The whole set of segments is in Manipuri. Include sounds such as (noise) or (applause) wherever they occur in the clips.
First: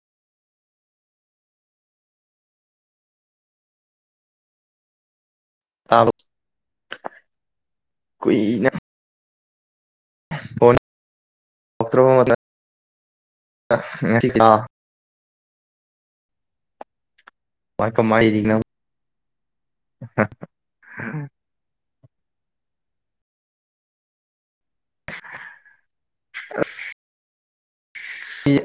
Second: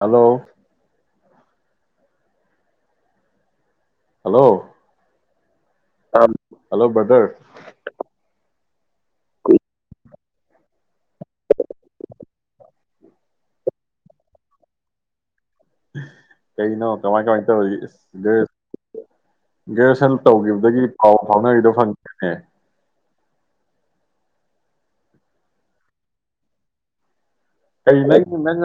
ꯍꯜꯂꯣ ꯍꯜꯂꯣ ꯇꯥꯕ ꯍꯜꯂꯣ ꯕꯗꯔ ꯐ ꯀꯔꯤꯅꯣ ꯀꯃꯥꯏ ꯀ ꯀꯃꯥꯏ ꯂꯩꯔꯤꯅꯣ ꯒ꯭ꯔꯦꯖꯨꯌꯦꯁꯟ ꯇꯧꯈꯤꯕꯗꯒꯤ ꯄꯥꯎ ꯐꯥꯎꯅꯔꯤꯗꯧ ꯐꯪ ꯍ ꯑ ꯀꯪ ꯅꯪ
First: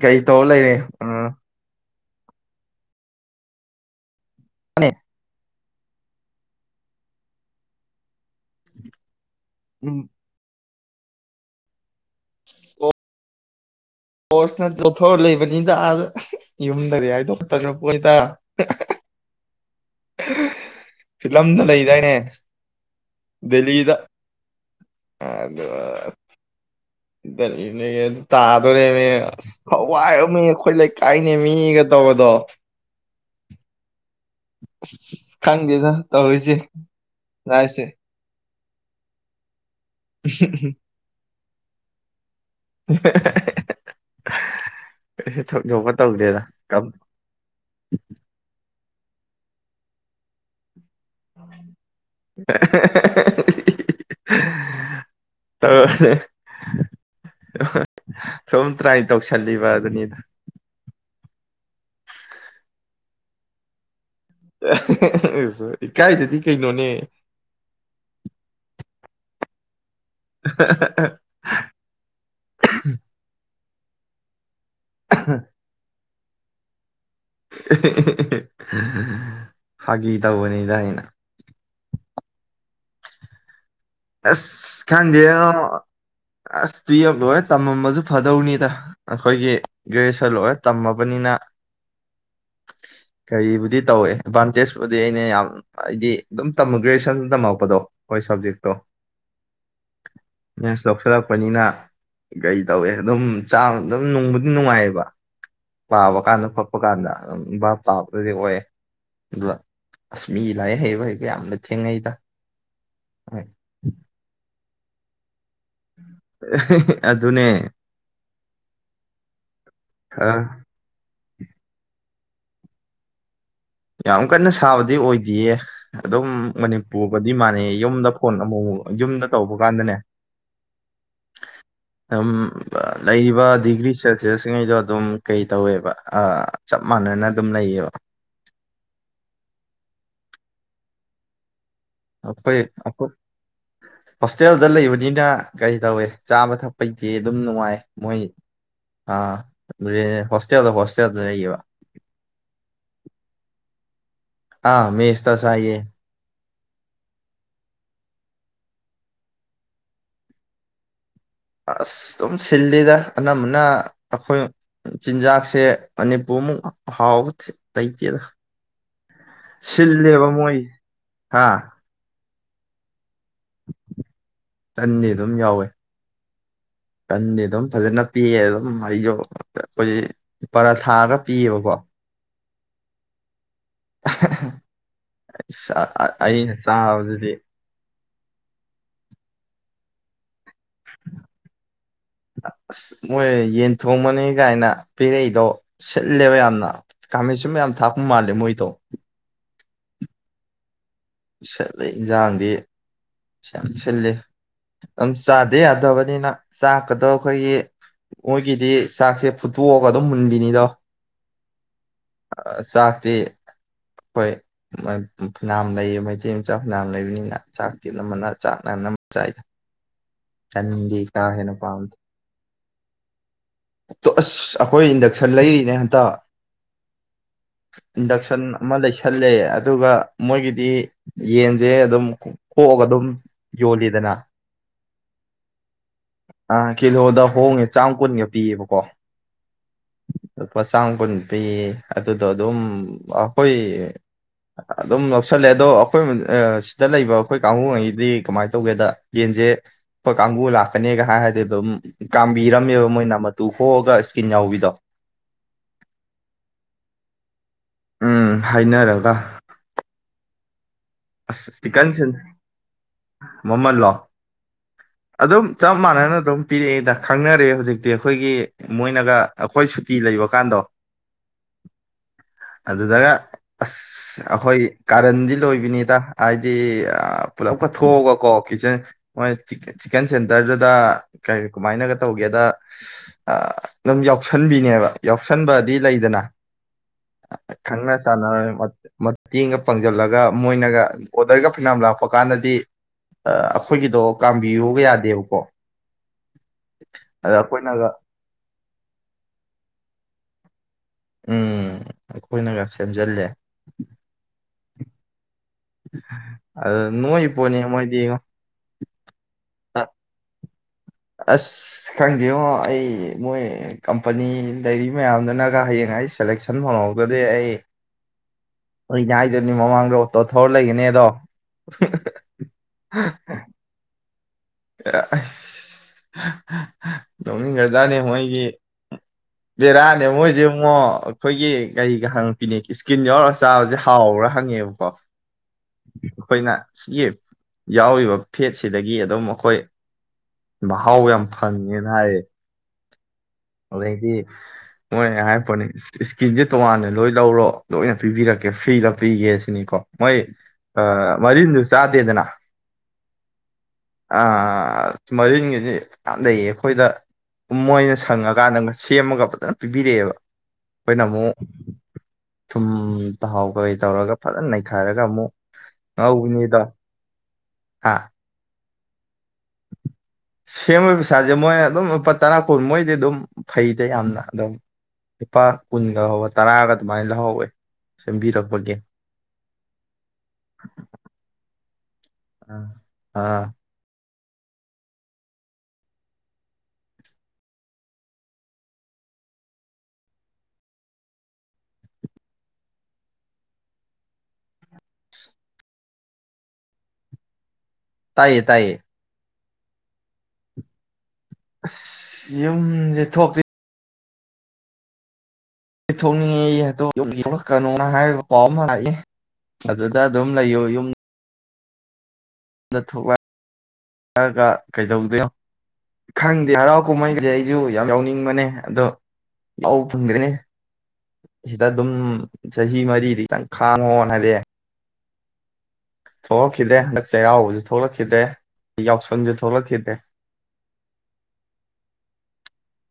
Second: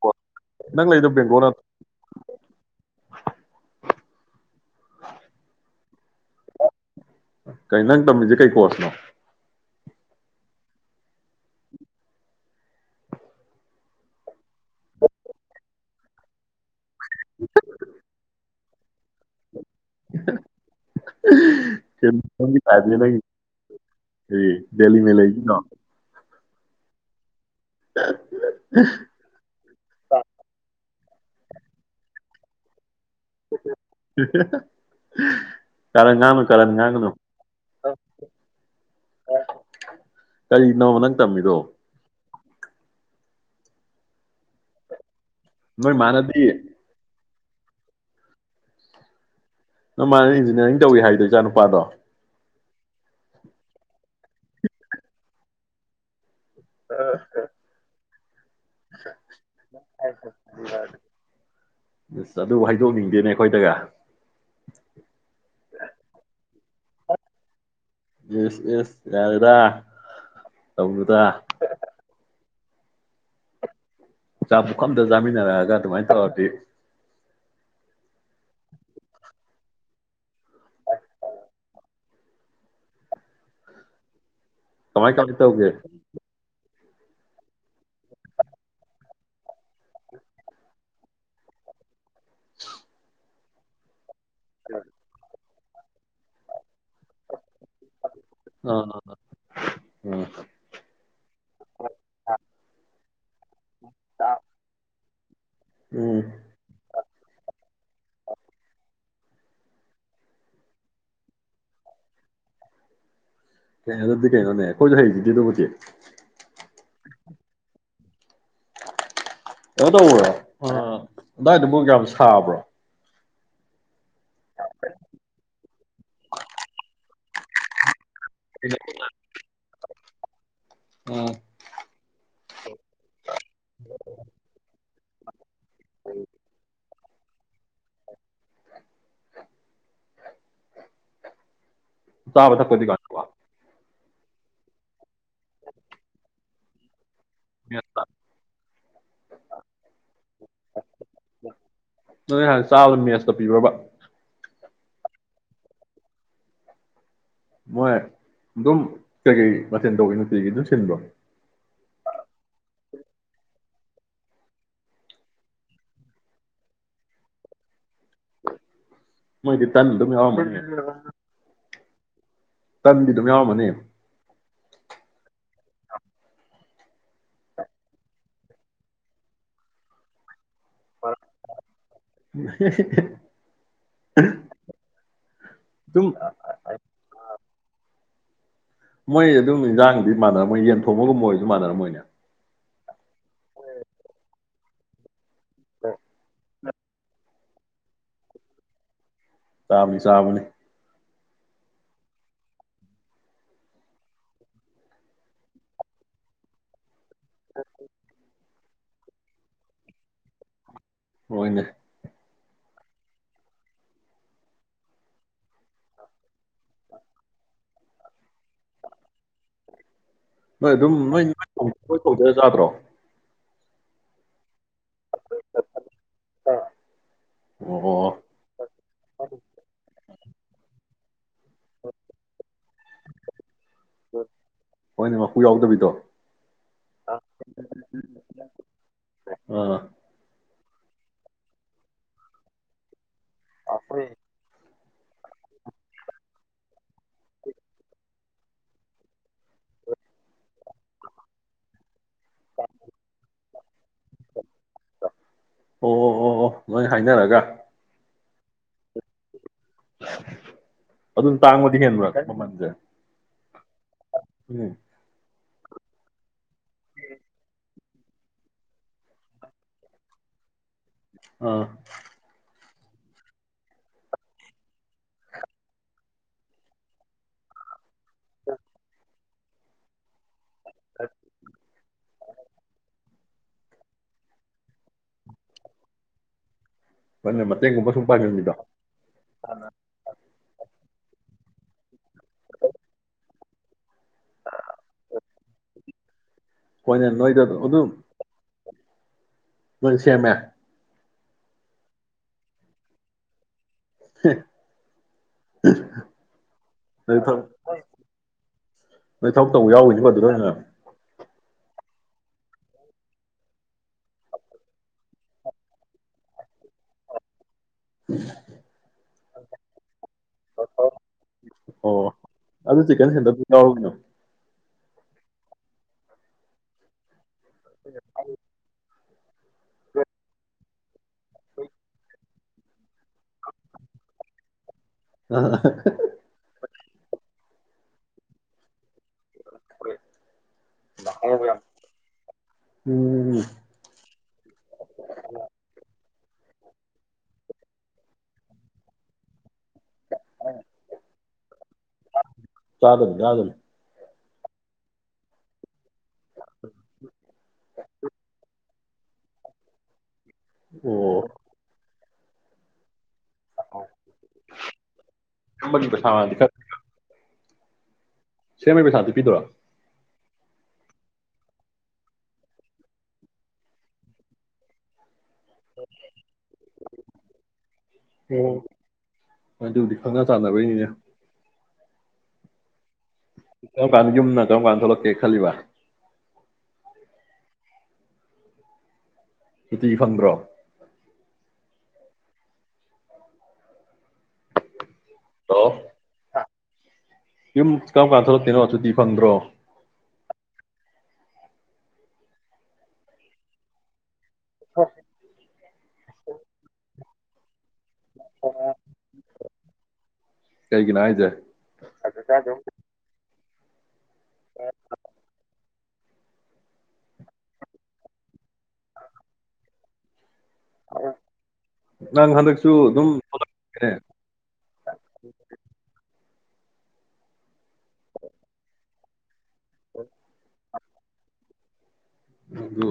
ꯀꯩ ꯇꯧꯔ ꯂꯩꯔꯦ ꯅꯪ ꯂꯩꯗ ꯕꯦꯡꯒꯣꯜ ꯅ ꯑꯅꯤ ꯀꯩ ꯅꯪ ꯇꯝꯃꯤꯖ ꯀꯩ ꯀꯣꯁꯅꯣ ꯎꯝ ꯅ ꯆꯊ ꯂꯩꯕꯅꯤꯗ ꯑꯗ ꯌꯗꯔꯤ ꯍꯥꯏꯗꯣ ꯇꯣꯄꯣꯣꯏꯇ (unintelligible) ꯂꯩꯗꯥꯏꯅꯦ ꯗꯦꯜꯂꯤꯗ ꯗꯦꯜꯂꯤ ꯃ ꯂꯩ ꯂꯩ ꯂꯩ ꯑꯗꯨ ꯇꯥꯗꯣꯣꯔꯦꯅꯦ ꯑ ꯍꯋꯥꯏ ꯑꯃꯃꯤ ꯑꯩꯈꯣꯏ ꯀꯥꯏꯅꯦ ꯃꯤꯅꯤꯒ ꯇꯧꯕꯗꯣ ꯎ ꯈꯪꯒꯦꯗ ꯇ ꯀꯥꯔꯟ ꯉꯥꯡꯅꯨ ꯍꯧꯁ ꯀꯥꯔꯟ ꯉꯥꯡꯒꯅꯨ ꯌꯥꯏꯁꯦ ꯀꯔꯤꯅꯣꯃ ꯅꯪ ꯇꯝꯃꯤꯔꯣ (unintelligible) ꯀꯩ ꯊꯣꯛ ꯊꯣꯛꯣꯛꯄ ꯅꯣꯏ ꯇꯧꯗꯦꯗ (inaudible) ꯃꯥꯅꯗꯤ ꯅ ꯃꯥ ꯏꯟꯖꯤꯅꯤꯌꯥꯔꯤ ꯇꯧꯋꯤ ꯍꯥꯏꯗꯣ ꯏꯆꯥ ꯅꯨꯄꯥꯗꯣ ꯇ ꯑ (unintelligible) ꯁꯨꯝ ꯇ꯭ꯔꯥꯏ ꯇꯧꯁꯜꯂꯤꯕ ꯑꯗꯨꯅꯤꯗ ꯑꯁ ꯑꯗꯨ ꯍꯥꯏꯗꯣꯛꯅꯤꯡꯗꯦꯅꯦ ꯑꯩꯈꯣꯏꯗꯒ ꯏꯀꯥꯏꯗꯗꯤ ꯀꯩꯅꯣꯅꯦ ꯌꯦꯁ ꯌꯦꯁ ꯌꯥꯔꯦꯗ ꯍꯧꯗ ꯎꯝ ꯆꯆꯥ ꯄꯨꯈꯝꯗ ꯆꯥꯃꯤꯟꯅꯔꯛꯑꯒ ꯑꯗꯨꯃꯥꯏ ꯇꯧꯔ ꯑꯩ ꯐꯒꯤ ꯇꯧꯕꯅꯤꯗ ꯍꯥꯏꯩꯅ ꯑꯁ ꯀꯃꯥꯏ ꯈꯥꯟꯗꯦ ꯀꯃꯥꯏ ꯇꯧꯒꯦ ꯑꯁ ꯇꯨꯌꯦꯜꯞ ꯂꯣꯏꯔꯦ ꯇꯝꯃꯝꯕꯁꯨ ꯐꯗꯧꯅꯤꯗ ꯑꯩꯈꯣꯏꯒꯤ ꯒ꯭ꯔꯦꯖꯨꯑꯦꯁꯟ ꯂꯣꯏꯔꯦ ꯇꯝꯃꯕꯅꯤꯅ ꯀꯔꯤꯕꯨꯗꯤ ꯇꯧꯏꯦ ꯥꯟꯇꯦꯖꯄꯗꯤ ꯑꯩꯅ ꯌꯥꯝ ꯍꯥꯏꯗꯤ ꯑꯗꯨꯝ ꯇꯝꯃꯨ ꯒ꯭ꯔꯦꯖꯨꯋꯦꯁꯟ ꯇꯝꯃꯛꯄꯗꯣ ꯍꯣꯏ ꯁꯕꯖꯦꯦꯛꯛꯇꯣ ꯑꯥ ꯑꯥ ꯃ ꯁꯣ ꯁꯔꯒ ꯄꯅꯤꯅꯥ ꯇ ꯑꯦ ꯑꯗꯨꯝ ꯆꯥꯡ ꯑꯗꯨꯝ ꯅꯨꯡꯕꯨꯗꯤ ꯅꯨꯡꯉꯥꯏꯌꯦꯕ ꯄꯥꯕ ꯎꯝ ꯀꯥꯟꯗ ꯐꯛꯄ ꯀꯥꯟꯗ ꯑꯗꯨꯝ ꯚꯕꯥꯞ ꯆꯥꯕꯗꯗꯤ ꯑꯣꯏꯌꯦ ꯑꯗꯨꯗ ꯑꯁꯃꯤ ꯂꯥꯏꯔꯤꯛ ꯍꯩꯕ ꯍꯩꯕ ꯌꯥꯝꯅ ꯊꯦꯡꯅꯩꯗ ꯍ ꯀꯩꯅꯅ ꯑꯗꯨꯗꯤ ꯀꯩꯅꯅꯅꯦ ꯑꯩꯣꯏ ꯍꯥꯏ ꯆꯖꯤꯗꯤꯕꯨ ꯑ ꯑꯗꯨꯅꯦ ꯑ ꯇ ꯎꯦ ꯈꯔ ꯑꯗꯨꯗꯥꯏꯗꯨꯕꯨ ꯀꯌꯥꯝ ꯁꯥꯕ꯭ꯔꯣ ꯌꯥꯝ ꯀꯟꯅ ꯁꯥꯕꯗꯤ ꯑꯣꯏꯗꯌꯦ ꯑꯗꯨꯝ ꯃꯅꯤꯄꯨꯔ ꯗꯤ ꯃꯥꯅꯦ ꯌꯨꯝꯗ ꯐꯣꯟ ꯑꯃꯨꯛꯃꯨꯛ ꯌꯨꯝꯗ ꯇꯧꯕ ꯀꯥꯟꯗꯅꯦ ꯎꯝ ꯑꯗꯨꯝ ꯂꯩꯔꯤꯕ ꯗꯤꯒ꯭ꯔꯤ ꯁꯦꯜꯁꯤꯌꯁꯁꯤꯡꯉꯩꯗꯣ ꯑꯗꯨꯝ ꯀꯩ ꯇꯧꯋꯦꯕ ꯑꯞ ꯃꯥꯟꯅꯅ ꯑꯗꯨꯝ ꯂꯩꯌꯦꯕ ꯆꯥꯕ ꯑꯄꯩ ꯊꯛꯄꯗꯤ ꯀꯃꯥꯏ ꯑꯄ ꯇꯧꯕ ꯍꯣꯁꯇꯦꯜꯗ ꯂꯩꯕꯅꯤꯅ ꯀꯔꯤ ꯇꯧꯋꯦ ꯆꯥꯕ ꯊꯛꯄ ꯐꯤ ꯑꯗꯨꯝ ꯅꯨꯡꯉꯥꯏ ꯃꯣꯏ ꯑꯥ ꯍꯣꯁꯇꯦꯜꯗ ꯍꯣꯁꯇꯦꯜꯗ ꯂꯩꯌꯦꯕ ꯆꯥꯕ ꯃꯦꯁꯇ ꯄꯤꯔꯔꯕ ꯑꯥ ꯃꯦꯁꯇ ꯆꯥꯏꯌꯦ ꯃꯣꯏ ꯑꯗꯨꯝ ꯀꯩꯀꯩ ꯃꯊꯦꯜ ꯇꯧꯋꯤ ꯅꯨꯡꯇꯤꯒꯤ ꯑꯗꯨꯝ ꯁꯤꯟꯕ꯭ꯔꯣ ꯑꯁ ꯑꯗꯨꯝ ꯁꯤꯜꯂꯤꯗ ꯑꯅꯝꯕꯅ ꯑꯩꯈꯣꯏ ꯆꯤꯟꯖꯥꯛꯁꯦ ꯃꯅꯤꯄꯨꯔꯃꯨꯛ ꯍꯥꯎꯕ ꯂꯩꯇꯦꯗ ꯃꯣꯏꯗꯤ ꯇꯟ ꯑꯗꯨꯝ ꯁꯤꯜꯂꯦꯕ ꯌꯥꯎꯔꯝꯃꯅꯤ ꯃꯣꯏ ꯍꯥ ꯇꯟꯗꯤ ꯑꯗꯨꯝ ꯌꯥꯎꯔꯝꯃꯅꯤ ꯇꯟꯗꯤ ꯑꯗꯨꯝ ꯌꯥꯎꯋꯦ ꯇꯟ ꯑꯗꯨꯝ ꯐꯖꯅ ꯄꯤꯌꯦ ꯑꯗꯨꯝ ꯑꯩꯖꯣ ꯑꯩꯈꯣꯏ ꯄꯔꯥꯊꯥꯒ ꯄꯤꯌꯦꯕꯀꯣ꯫ (unintelligible) ꯑꯗꯨꯝ (unintelligible) ꯑꯩꯅ ꯆꯥꯕꯖꯤꯗꯤ꯫ ꯃꯣꯏ ꯑꯗꯨꯝꯕ ꯏꯟꯖꯥꯡꯗꯤ ꯃꯥꯟꯅꯔꯝꯃꯣꯏ ꯌꯦꯟ ꯊꯣꯡꯕꯒꯨꯝꯕ ꯑꯣꯏꯔꯁꯨ ꯃꯥꯟꯅꯔꯝꯃꯣꯏꯅꯦ꯫ ꯑꯁ ꯃꯣꯏ ꯌꯦꯟ ꯊꯣꯡꯕꯅꯤ ꯒꯥꯏꯅ ꯄꯤꯔꯛꯏ꯫ ꯗꫭ ꯁꯤꯜꯂꯦꯕ ꯌꯥꯝꯅ꯫ ꯈꯥꯃꯦꯟꯁꯤꯟꯕ ꯌꯥꯝ ꯊꯥꯛꯄ ꯃꯥꯜꯂꯦ ꯃꯣꯏꯗꯣ꯫ ꯄꯥꯝꯗꯤ ꯆꯕꯅꯤ꯫ ꯁꯠꯂꯦ ꯌꯦꯟꯁꯥꯡꯗꯤ꯫ ꯌꯥꯝ ꯁꯤꯜꯂꯤ ꯑꯗꯨꯝ ꯆꯥꯗ ꯌꯥꯗꯕꯅꯤꯅ ꯆꯥ꯫ ꯀꯗꫭ ꯑꯈꯣꯏꯒꯤ꯫ ꯒꯤꯗꯤ ꯆꯥꯛꯁꯦ ꯐꯨꯠꯇꯣꯛ ꯑꯒ ꯑꯗꯨꯝ ꯃꯨꯟꯕꯤꯅꯤꯗꯣ ꯍꯣꯏꯅꯦ꯫ ꯆꯥꯛꯇꯤ ꯑꯈꯣꯏ ꯐꯅꯥꯝ ꯂꯩꯌꯦ ꯃꯩꯇꯩ ꯃꯆꯥ ꯐꯅꯥꯝ ꯂꯩꯕꯅꯤꯅ ꯆꯥꯛ꯫ ꯇꯤ ꯑꯅꯝꯕꯅ ꯆꯥꯛꯅ ꯑꯅꯝꯕ ꯆꯥꯏꯗ꯫ ꯅꯣꯏ ꯑꯗꯨꯝ ꯇꯟꯗꯦ ꯀꯥ ꯅꯣꯏ ꯍꯦꯟꯅ (unintelligible) ꯌꯥꯥꯗ꯭ꯔꯣ꯫ ꯇꫭ ꯑꯁ꯫ ꯑꯈꯣꯏ ꯏꯟꯗꯛꯁꯟ ꯂꯩꯔꯤꯅꯦ ꯍꯟꯇꯛ ꯑꯣ ꯏꯟꯗꯛꯁꯟ ꯑꯃ ꯂꯩꯁꯜꯂꯦ ꯑꯗꯨꯒ ꯃꯣꯏꯒꯤꯗꯤ꯫ ꯌꯦꯟꯁꯦ ꯑꯗꯨꯝ ꯀꯣꯛꯑꯒ ꯑꯗꯨꯝ ꯌꯣꯜꯂꯤꯗꯅ꯫ ꯍꯣꯏꯅꯦ ꯃꯄꯨ ꯌꯥꯎꯗꯕꯤꯗꯣ꯫ ꯑꯥ ꯑꯥ ꯀꯤꯂꯣꯗ ꯍꯣꯡꯉꯦ ꯆꯥꯝ ꯀꯨꯟꯒ ꯄꯤꯌꯦꯕꯀꯣ꯫ ꯂꯨꯄꯥ ꯆꯥꯝ ꯀꯨꯟ ꯄꯤ ꯑꯗꯨꯗꯣ ꯑꯗꯨꯝ ꯑꯥꯎ꯫ ꯍꯣꯏ꯫ ꯑꯩꯈꯣꯏ ꯑꯗꯨꯝ꯫ ꯁꯜꯂꯦ ꯑꯗꯣ ꯑꯈꯣꯏ ꯑ ꯁꯤꯗ ꯂꯩꯕ ꯑꯈꯣꯏ ꯀꯥꯡꯒꯨꯉꯩꯒꯤꯗꯤ꯫ ꯀꯃꯥꯏꯅ ꯇꯧꯒꯦꯗ ꯌꯦꯟꯁꯦ ꯈꫭꯏ ꯀꯥꯡꯕꯨ ꯂꯥ꯫ ꯀꯅꯦꯒ ꯍꯥꯏ ꯍꯥꯏꯔꯗꯤ ꯑꯗꯨꯝ ꯀꯥꯝꯕꯤꯔꯝꯃꯦꯕ ꯃꯣꯏꯅ ꯃꯇꯨ ꯈꯣꯛꯑꯒ ꯏꯁꯀꯤꯟ ꯌꯥꯎꯕꯤꯗꯣ꯫ ꯑꯣ ꯑꯣ ꯑꯣ ꯑꯣ ꯅꯣꯏ ꯍꯥꯏꯅꯔꯒ ꯎꯝ ꯍꯥꯏꯅꯔꯒ꯫ (unintelligible) ꯑꯗꯨꯝ ꯑꯁ ꯇꯥꯡꯕꯗꯤ ꯆꯤꯛꯀꯟ ꯍꯦꯟꯕ꯭ꯔꯥ ꯁꯦꯟ ꯃꯃꯜꯁꯦ ꯃꯃꯜ ꯂꯣ ꯎꯝ ꯑꯗꯨꯝ꯫ ꯆꯞ ꯃꯥꯟꯅꯅ ꯑꯗꯨꯝ ꯄꯤꯔꯛꯑꯦꯗ ꯈꯪꯅꯔꯦꯑꯦ ꯍꯧꯖꯤꯛꯇꯤ ꯑꯈꯣꯏꯒꯤ ꯃꯣꯏꯅꯒ ꯑꯈꯣꯏ ꯁꯨꯇꯤ ꯂꯩꯕ ꯀꯥꯟꯗꯣ꯫ ꯑꯥ꯫ ꯑꯗꯨꯗꯒ ꯑꯁ ꯑꯩꯈꯣꯏ ꯀꯥꯔꯟꯗꯤ ꯂꯣꯏꯕꯅꯤ꯫ ꯇ ꯍꯥꯏꯗꯤ ꯑ ꯄꯨꯂꯞ ꯀ ꯊꯣꯛꯑꯒ ꯀꯣ ꯀꯤꯆꯟ ꯆꯤꯀꯟ ꯁꯦꯟ꯫ ꯗꯔꯗꯨꯗ ꯀꯔꯤ ꯀꯃꯥꯏꯅꯒ ꯇꯧꯒꯦꯗꯨꯗ꯫ ꯑꯗꯨꯝ ꯌꯥꯎꯁꯟꯕꯤꯅꯦꯕ ꯌꯥꯎꯁꯟꯕꯗꯤ ꯂꯩꯗꯅ꯫ ꯅꯣꯏꯅ ꯃꯇꯦꯡꯒꯨꯝꯕ ꯈꯪꯅ ꯁꯨꯝ ꯆꯥꯟꯅ ꯄꯥꯡꯅꯤꯡꯕꯤꯗꯣ ꯃꯇꯦꯡꯒ ꯄꯥꯡꯖꯜꯂꯒ ꯃꯣꯏꯅꯒ꯫ ꯑꯣꯗꯔꯒ ꯐꯅꯥꯝ ꯂꯥꯛꯄ ꯀꯥꯟꯗꯗꯤ ꯑꯩꯈꯣꯏꯒꯤꯗꯣ ꯀꯥꯝꯕꯤꯌꯨꯒ ꯌꯥꯗꯦꯕꯀꯣ ꯀꯣꯏꯅꯦ ꯑꯗ ꯅꯣꯏꯗ ꯑꯗꯨ ꯑꯩꯈꯣꯏꯅꯒ ꯅꯣꯢꯅ ꯁꯦꯝꯃꯦ ꯎꯝ ꯑꯩꯈꯣꯏꯅꯒ ꯁꯦꯝꯖꯜꯂꯦ ꯍꯦ ꯑꯗ ꯅꯣꯏ ꯄꯣꯅꯤ ꯃꯣꯢꯗꯤꯉꯣ ꯅꯣꯏ ꯊꯕꯛ ꯇꯧꯕ ꯌꯥꯎꯒꯤꯅꯤꯀꯣ ꯑꯗꯨ ꯑꯣꯢꯅ ꯑꯁ ꯈꯪꯗꯦꯉꯣ ꯑꯩ ꯃꯣꯏ ꯀꯝꯄꯅꯤ ꯂꯩꯔꯤ ꯃꯌꯥꯝꯗꯨꯅꯒ ꯍꯌꯦꯡ ꯑꯩ ꯁꯦꯂꯦꯛꯁꯟ ꯐꯪꯍꯧꯗꯗꯤ ꯑꯩ (inaudible) ꯑꯩꯅ ꯍꯥꯏꯗꯨꯏꯅꯤ ꯃꯃꯥꯡꯗ ꯑꯣꯇꯣ ꯊꯧꯔ ꯂꯩꯒꯅꯦ ꯑꯗꯣ ꯑꯣ ꯑꯗꯨ ꯆꯤꯛꯀꯟ ꯁꯦꯟꯇꯔꯗꯨ ꯌꯥꯎꯔꯨꯒꯤꯅꯣ ꯑ ꯑꯁ ꯅꯣꯛꯅꯤꯡꯒ꯭ꯔꯖꯥꯅꯦ ꯃꯣꯏꯒꯤ ꯕꯦꯔꯥꯅꯦ ꯃꯣꯏꯁꯦꯉꯣ ꯑꯩꯈꯣꯏꯒꯤ ꯒꯥꯔꯤꯒꯍꯥꯡ ꯄꯤꯅꯦ ꯏꯁꯀꯤꯟ ꯌꯥꯎꯔꯒ ꯆꯥꯕꯁꯦ ꯍꯥꯎꯔꯥ ꯍꯪꯉꯦꯕꯀꯣ ꯑꯥ ꯑꯩꯈꯣꯏꯅ ꯁꯤꯒꯤ ꯌꯥꯎꯔꯤꯕ ꯐꯦꯠꯁꯤꯗꯒꯤ ꯑꯗꯨꯝ ꯑꯩꯈꯣꯏ ꯃꯍꯥꯎ ꯌꯥꯝ ꯐꯪꯉꯦꯅ ꯍꯥꯏꯌꯦ ꯎꯝ ꯑꯗꯒꯤ (inaudible) ꯃꯣꯢ ꯍꯥꯢꯄꯣꯠꯅꯤ ꯀꯦꯖꯤ ꯇꯣꯉꯥꯟꯅ ꯂꯣꯏ ꯂꯧꯔꯣ ꯂꯣꯏꯅ ꯄꯤꯕꯤꯔꯛꯀꯦ ꯐ꯭ꯔꯤꯗ ꯄꯤꯒꯦ ꯁꯤ ꯅꯤꯀꯣ ꯃꯣꯏ ꯃꯔꯤꯟꯗꯨ ꯆꯥꯗꯦꯗꯅ ꯆꯥꯗꯕꯅꯤ ꯆꯥꯗꯕꯅꯤ ꯑ ꯃꯔꯤꯟꯒꯤꯗꯤ ꯌꯥꯝ ꯂꯩꯌꯦ ꯑꯩꯈꯣꯏꯗ ꯃꯣꯏꯅ ꯁꯪꯉꯛ ꯅꯪ ꯁꯦꯝꯃꯒ ꯐꯖꯅ ꯄꯤꯕꯤꯔꯛꯑꯦꯕ ꯑꯣ ꯑꯩꯈꯣꯏꯅꯃꯨꯛ ꯊꯨꯝ ꯊꯥꯎ ꯀꯩ ꯇꯧꯔꯒ ꯐꯖꯅ ꯅꯩꯈꯥꯏꯔꯒ ꯑꯃꯨꯛ ꯁꯦꯝꯕꯒꯤ ꯄꯩꯁꯥꯗꯤ ꯈꯔ ꯉꯧꯕꯤꯅꯤꯗꯣ ꯍꯥꯥ ꯁꯦꯝꯕꯩ ꯄꯩꯁꯥꯗꯤ ꯄꯤꯗꯣꯏꯔꯥ ꯁꯦꯝꯕꯩ ꯄꯩꯁꯥꯁꯦ ꯃꯣꯏ ꯑꯗꯨꯝ ꯂꯨꯄꯥ ꯇꯔꯥ ꯀꯨꯟ ꯃꯣꯏꯗꯤ ꯑꯗꯨꯝ ꯐꯩꯗꯦ ꯌꯥꯝꯅ ꯑꯗꯨꯝ ꯂꯨꯄꯥ ꯀꯨꯟꯒꯍꯧꯕ ꯇꯔꯥꯒ ꯑꯗꯨꯃꯥꯏꯅ ꯂꯧꯍꯧꯋꯦ ꯑꯣ ꯁꯦꯝꯕꯤꯔꯛꯄꯒꯤ ꯑꯗꯨꯗꯤ ꯈꯪꯅ ꯆꯥꯟꯅꯕꯩꯅꯤꯅꯦ ꯑꯥ ꯀ ꯌꯨꯝꯅ ꯀꯔꯝ ꯀꯥꯟꯗ ꯊꯣꯛꯂꯛꯀꯦ ꯈꯜꯂꯤꯕ ꯁꯨꯇꯤ ꯐꯪꯕ꯭ꯔꯣ ꯍꯂꯣ ꯌꯨꯝ ꯀꯔꯝ ꯀꯥꯟꯗ ꯇꯥꯏꯌꯦ ꯊꯣꯛꯂꯛꯇꯣꯏꯅꯣ ꯇꯥꯏꯌꯦ ꯑꯗꯨꯗꯤ ꯐꯪꯗ꯭ꯔꯣ ꯑꯁ ꯌꯨꯝꯁꯦ ꯊꯣꯛꯇ꯭ꯔꯤ ꯍ ꯊꯣꯛꯣꯡꯅꯤꯡꯉꯦꯛꯀꯅꯣ ꯍꯥꯏ ꯀꯣꯝꯔꯏꯌꯦ ꯑ ꯑꯗꯨꯝ ꯂꯩꯌꯣ ꯌꯨꯝ ꯍ ꯑꯗꯨꯗꯣ ꯆꯥꯗꯣ ꯒ ꯀꯩꯗꯧꯗꯦ ꯈꯪꯗꯦ ꯍꯔꯥꯎ ꯀꯨꯝꯍꯩꯒꯤꯗꯤ ꯑꯩꯁꯨ ꯌꯥꯝ ꯌꯥꯎꯅꯤꯡꯕꯅꯦ ꯑꯗꯣ ꯌꯥꯎ ꯐꯪꯗ꯭ꯔꯦꯅꯦ ꯁꯤꯗ ꯑꯗꯨꯝ ꯅꯪ ꯍꯟꯗꯛꯁꯨ ꯆꯍꯤ ꯑꯗꯨꯝ ꯃꯔꯤꯗꯤ ꯈꯤꯇꯪ ꯈꯥꯡꯉꯣꯅ ꯍꯥꯏꯗꯤ ꯎ ꯊꯣꯛꯂꯛꯈꯤꯗ꯭ꯔꯦ ꯍꯟꯗꯛ ꯆꯩꯔꯥꯎꯕꯁꯨ ꯊꯣꯛꯂꯛꯈꯤꯗ꯭ꯔꯦ ꯌꯥꯎꯁꯪꯁꯨ ꯊꯣꯛꯂꯛꯈꯤꯗ꯭ꯔꯦ ꯑꯗꯨ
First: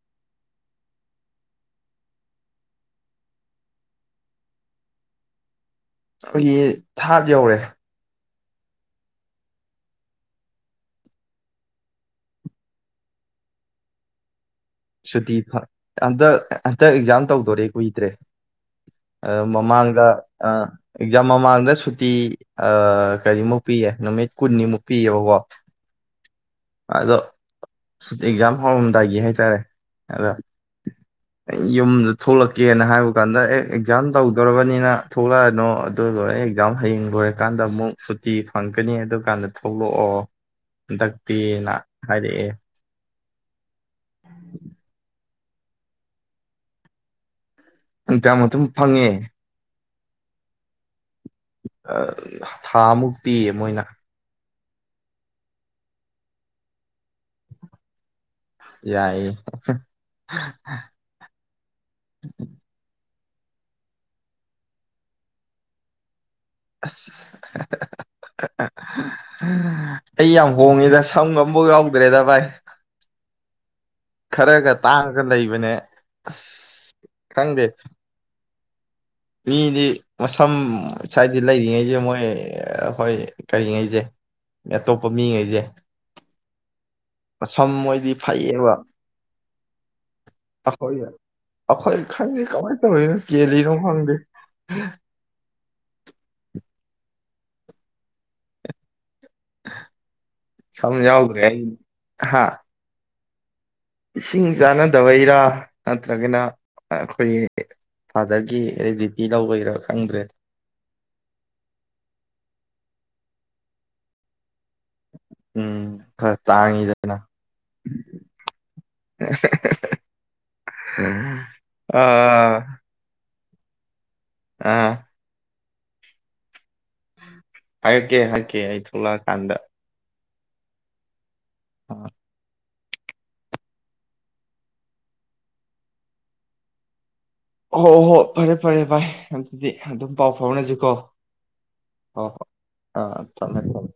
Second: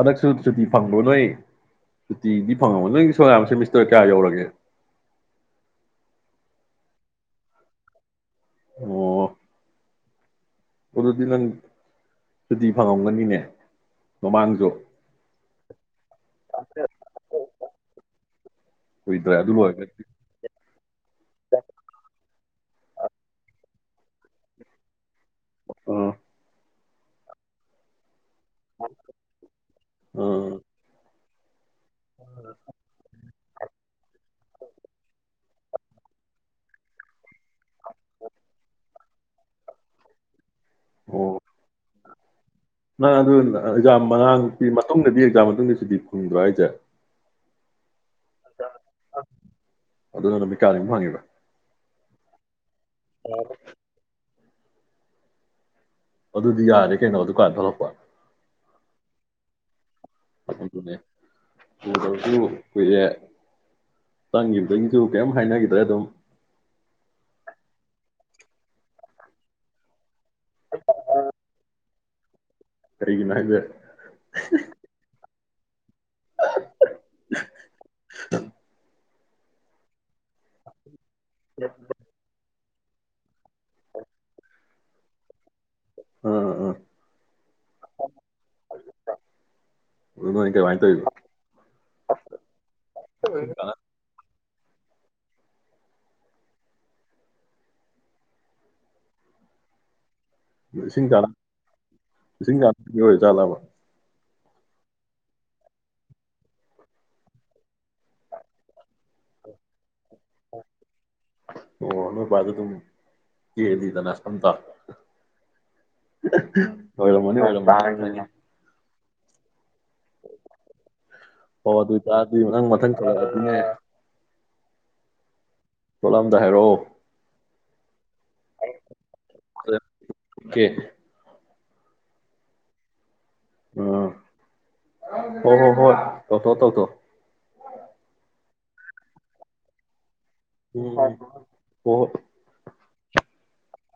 ꯍꯟꯗꯛꯁꯨ ꯁꯨꯇꯤ ꯐꯪꯗꯣ ꯅꯣꯏ ꯆꯨꯇꯤꯗꯤ ꯐꯪꯉꯃ ꯅꯣꯏ ꯁꯣ ꯁꯦꯃꯤꯁꯇꯔ ꯀꯌꯥ ꯌꯧꯔꯒꯦ ꯑꯩꯈꯣꯏꯒꯤ ꯊꯥꯔꯠ ꯌꯧꯔꯦ ꯑꯣ ꯑꯣꯜꯔꯗꯤ ꯅꯪ ꯁꯨꯇꯤ ꯐꯪꯉꯝꯒꯅꯤꯅꯦ ꯃꯃꯥꯡꯁꯨ ꯁꯨꯇꯤ ꯍꯟꯗꯛ ꯍꯟꯗꯛ ꯑꯦꯛꯖꯥꯝ ꯇꯧꯗꯣꯔꯦ ꯀꯨꯏꯗ꯭ꯔꯦ ꯑ ꯀꯨꯏꯗ꯭ꯔꯦ ꯑꯗꯨ ꯂꯣꯏꯔꯒꯗꯤ ꯃꯃꯥꯡꯗ ꯑꯦꯛꯖꯥꯝ ꯃꯃꯥꯡꯗ ꯁꯨꯇꯤ ꯑ ꯀꯔꯤꯃꯨꯛ ꯄꯤꯌꯦ ꯅꯨꯃꯤꯠ ꯀꯨꯟꯅꯤꯃꯨꯛ ꯄꯤꯑꯕꯕꯣ ꯑ ꯑꯗꯣ ꯑꯦꯛꯖꯥꯝ ꯍꯧꯔꯝꯗꯥꯏꯒꯤ ꯍꯥꯏꯇꯥꯔꯦ ꯑꯗꯣ ꯑꯥ ꯑꯩ ꯌꯨꯝꯗ ꯊꯣꯛꯂꯛꯀꯦꯅ ꯍꯥꯏꯕ ꯀꯥꯟꯗ ꯑꯦ ꯑꯦꯛꯖꯥꯝ ꯇꯧꯗꯣꯔꯔꯕꯅꯤꯅ ꯊꯣꯛꯂꯛꯑꯅꯨ ꯑꯗꯨ ꯂꯣꯏꯔꯦ ꯑꯦꯛꯖꯥꯝ ꯍꯌꯦꯡ ꯂꯣꯏꯔꯀꯥꯟꯗ ꯑꯃꯨꯛ ꯁꯨꯔꯇꯤ ꯐꯪꯒꯅꯤ ꯑꯗꯨꯀꯥꯟꯗ ꯊꯣꯛꯂꯛꯑꯣ ꯍꯟ ꯑꯣ ꯗꯛꯇꯤꯅ ꯍꯥꯏꯔꯛꯑꯦ ꯑꯗꯨ ꯏꯂ ꯑꯦꯛꯖꯥꯝ ꯃꯉꯥꯡꯒꯤ ꯃꯇꯨꯡꯗꯗꯤ ꯑꯦꯛꯖꯥꯝ ꯞꯀꯨꯟꯗ꯭ꯔ ꯍꯥꯏꯖꯦ ꯏꯟꯖꯥꯡ ꯑꯗꯨꯝ ꯐꯪꯉꯦ ꯑꯗꯨꯅ ꯅꯨꯃꯤꯠꯀꯥꯅꯤꯝ ꯐꯪꯉꯤꯕ ꯑꯥ ꯊꯥꯃꯨꯛ ꯄꯤꯌꯦ ꯃꯣꯏꯅ ꯑꯗꯨꯗꯤ ꯌꯥꯔꯦ ꯀꯩꯅꯣ ꯑꯗꯨꯀꯥꯟ ꯊꯣꯛꯂꯛꯄ ꯌꯥꯏꯌꯦ ꯑꯗꯨꯅꯦ ꯑꯨꯗꯕꯖꯨ ꯀꯨꯏꯔꯦ ꯆꯪꯒꯤꯕꯗꯒꯤꯖꯨ ꯀꯔꯤꯝ ꯍꯥꯏꯅꯈꯤꯗ꯭ꯔꯦ ꯑꯗꯨꯝ ꯑꯁ (unintelligible) ꯑꯩ ꯌꯥꯝ ꯍꯣꯡꯉꯦꯗ ꯁꯝꯒ ꯑꯝꯕꯥꯎ ꯌꯥꯎ ꯗ꯭ꯔꯦꯗ ꯚꯥꯏ ꯀꯩꯒꯤꯅꯣ ꯍꯥꯏꯁꯦ ꯈꯔꯒ ꯇꯥꯡꯉꯒ ꯂꯩ (unintelligible) ꯑꯁ ꯈꯪꯗꯦ ꯃꯤꯗꯤ ꯃꯁꯝ ꯁ꯭ꯋꯥꯏꯗ ꯂꯩꯔꯤꯉꯩꯁꯦ ꯃꯣꯏ ꯍꯣꯏ ꯀꯔꯤꯉꯩꯁꯦ ꯑꯇꯣꯞꯄ ꯃꯤꯉꯩꯁꯦ ꯎꯝ ꯎꯝ ꯁꯝ ꯃꯣꯏꯗꯤ ꯐꯩꯌꯦꯕ ꯑꯗꯨ ꯅꯣꯏ ꯀꯃꯥꯏꯅ ꯑꯩꯈꯣꯏ ꯇꯧꯔꯤꯕ ꯑꯩꯈꯣꯏ ꯈꯪꯗꯦ ꯀꯃꯥꯏꯅ ꯇꯧꯔꯤꯅꯣ ꯀꯦꯜꯂꯤꯅꯣ ꯈꯪꯗꯦ (unintelligible) ꯏꯁꯤꯡ ꯆꯥ ꯁꯝꯍꯥꯎꯗ꯭ꯔꯦ ꯍꯥꯥ ꯖꯂꯕ ꯏꯁꯤꯡ ꯆꯥꯟꯅꯗꯕꯩꯔ ꯅꯠꯇ꯭ꯔꯒꯅ ꯑꯈꯣꯏꯒꯤ ꯐꯥꯗꯔꯒꯤ ꯔꯦꯗꯤꯇꯤ ꯂꯧꯕꯩꯔꯥ ꯑꯣ ꯅꫭꯏꯄꯥꯖꯨ ꯑꯗꯨꯝ ꯀꯦꯜꯂꯤꯗꯅ ꯁꯝꯗꫭ ꯎꯝ ꯈꯔ (unintelligible) ꯇꯥꯡꯉꯤꯗꯅ ꯑꯣꯏꯔꯝ ꯃꯅꯤ ꯑꯣꯏꯔꯝ ꯃꯅꯤ (unintelligible) ꯑꯥ ꯑ ꯑꯥ ꯊꫭꯛꯂꯝꯗꯥꯏ ꯍꯥꯏꯔꯛꯑꫭ ꯍꯥꯏꯔꯛꯀꯦ ꯍꯥꯏꯛꯀꯦ ꯑꯩ ꯊꯣꯛꯂꯛꯑꯀꯥꯟꯗ ꯀꯦ ꯑ ꯎꯝ ꯍꯣ ꯍꯣ ꯍꯣ ꯇꯧꯊꯣꯛꯑꫭ ꯇꯧꯊꫭꯛꯑꫭ ꯍꯣ ꯍꯣ ꯐꯔꯦ ꯐꯔꯦ ꯚꯥꯏ ꯑꯗꯨꯗꯤ ꯑꯗꯨꯝ ꯄꯥꯎ ꯎꯝ ꯐꯥꯎꯅꯁꯤꯀꯣ ꯎꯝ ꯍꯣꯏ ꯍꯣꯏ (unintelligible) ꯑ ꯊꯝꯃꯦ ꯊꯝꯃꯦ